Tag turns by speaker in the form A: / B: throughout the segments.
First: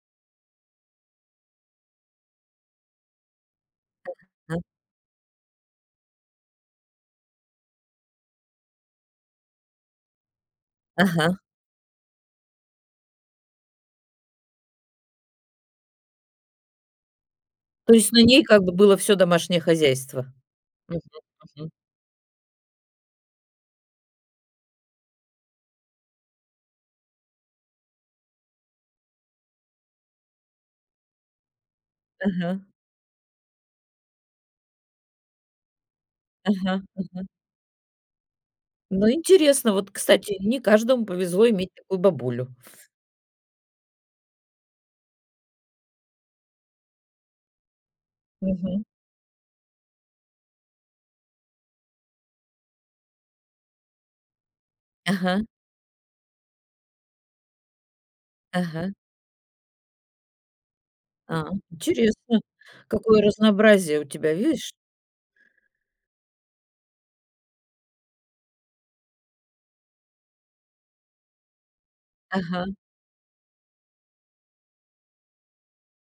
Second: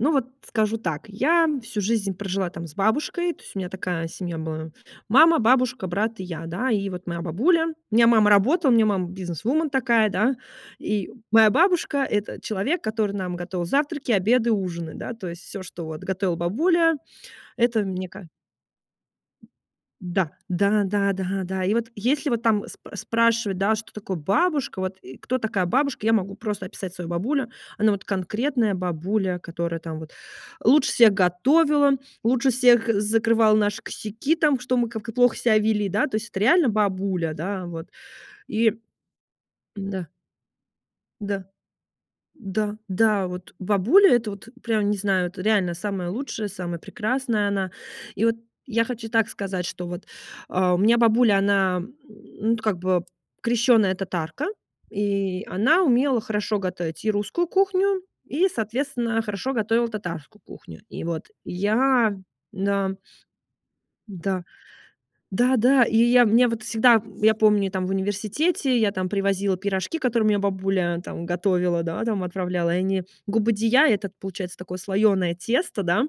A: Ну вот скажу так, я всю жизнь прожила там с бабушкой, то есть у меня такая семья
B: Мгм.
A: была мама, бабушка, брат и я, да, и вот моя бабуля у меня мама работала, у меня мама бизнесвумен такая, да, и
B: Ага.
A: моя бабушка это человек, который нам готовил завтраки, обеды, ужины, да, то есть всё, что вот готовила бабуля, это
B: То
A: мне
B: есть на
A: ка
B: ней как бы было всё домашнее хозяйство?
A: Да, да,
B: Мгм,
A: да, да, да,
B: мгм.
A: и вот если вот там сп спрашивать, что такое бабушка, вот, э, кто такая бабушка, я могу просто описать свою бабулю, она вот конкретная бабуля, которая там вот лучше всех готовила, лучше
B: Ага.
A: всех закрывала наши косяки, там, что мы как-то плохо себя вели, да, то есть это реально
B: Ага, ага.
A: бабуля, да, вот, и
B: Ну, интересно. Вот,
A: М-да.
B: кстати, не каждому
A: Да.
B: повезло иметь такую бабулю.
A: Да, да вот бабуля это вот прям не знаю это реально самая лучшая самая прекрасная она. И вот я
B: Мгм.
A: хочу так сказать что вот, а, у меня бабуля она, м, ну как бы крещёная татарка и
B: Ага.
A: она умела хорошо готовить и русскую кухню, и,
B: Ага.
A: соответственно, хорошо готовила татарскую кухню. И вот
B: А,
A: я
B: интересно,
A: да.
B: какое разнообразие у тебя,
A: Да.
B: видишь!
A: Да, да, и я, мне вот всегда, м, я помню, и там в университете я там привозила пирожки, которые у меня бабуля там готовила, да, там,
B: Ага.
A: отправляла и они. Губадия- этот получается такое слоеное тесто, да.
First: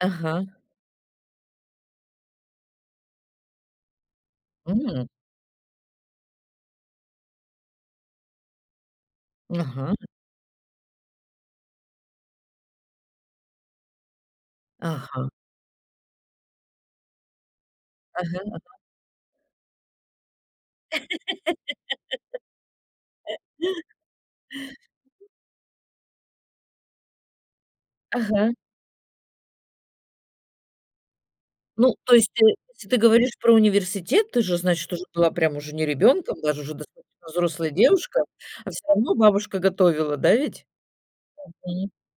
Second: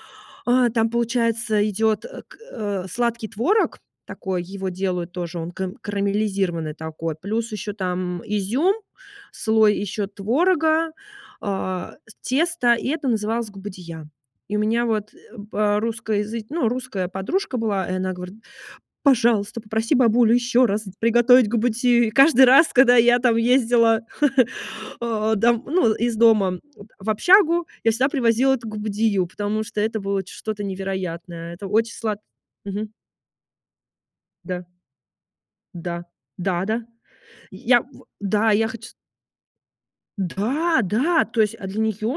B: Ага.
A: А там получается идет, э, к э, сладкий творог такой, его
B: М.
A: делают тоже, он кам карамелизированный такой, плюс ещё там изюм, слой
B: Ага.
A: ещё творога, а, тесто, и это называлось губадия. И у меня вот, э,
B: Ага.
A: по русско-языч ну, русская подружка была, и она говорит:
B: Ага, ага.
A: "Пожалуйста, попроси бабулю ещё раз с приготовить губадию". И каждый раз, когда я там ездила, а, дом ну из дома вот в общагу, я всегда привозила
B: Ага.
A: это губадию, потому что это было ч что-то невероятное. Это очень
B: Ну, то
A: слад
B: есть, э, если
A: Мгм.
B: ты говоришь про университет, ты же,
A: Да.
B: значит, уже была прям уже не
A: Да,
B: ребёнком, даже
A: да,
B: уже
A: да.
B: достаточно взрослая
A: Я в
B: девушка,
A: да, я
B: а всё
A: хочу с
B: равно бабушка готовила, да, ведь?
A: Да, да, то есть, а для
B: Мгм.
A: нее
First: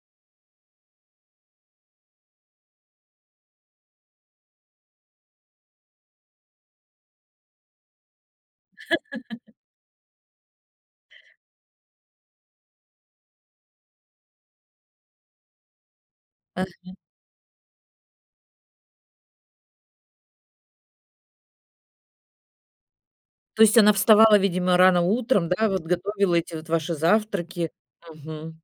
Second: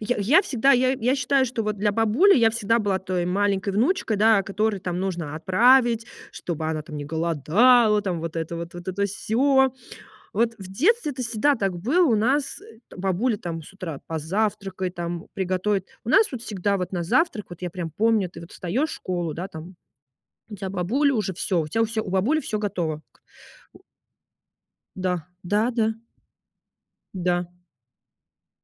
A: я я всегда я я считаю, что вот для бабули я всегда была той маленькой внучкой, да, а которой там нужно отправить чтобы она там не голодала там вот это вот вот это всё. Вот в детстве это всегда так было у нас, э, бабуля там с утра позавтракай там, приготовит. У нас вот всегда вот
B: Ага.
A: на завтрак вот я прям помню ты вот встаешь в школу, да, там, у тебя бабуля уже всё у тебя всё у бабули всё готово.
B: То есть
A: Э.
B: она вставала, видимо, рано
A: Да,
B: утром, да,
A: да
B: вот
A: да.
B: готовила эти вот ваши
A: Да.
B: завтраки? Мгм.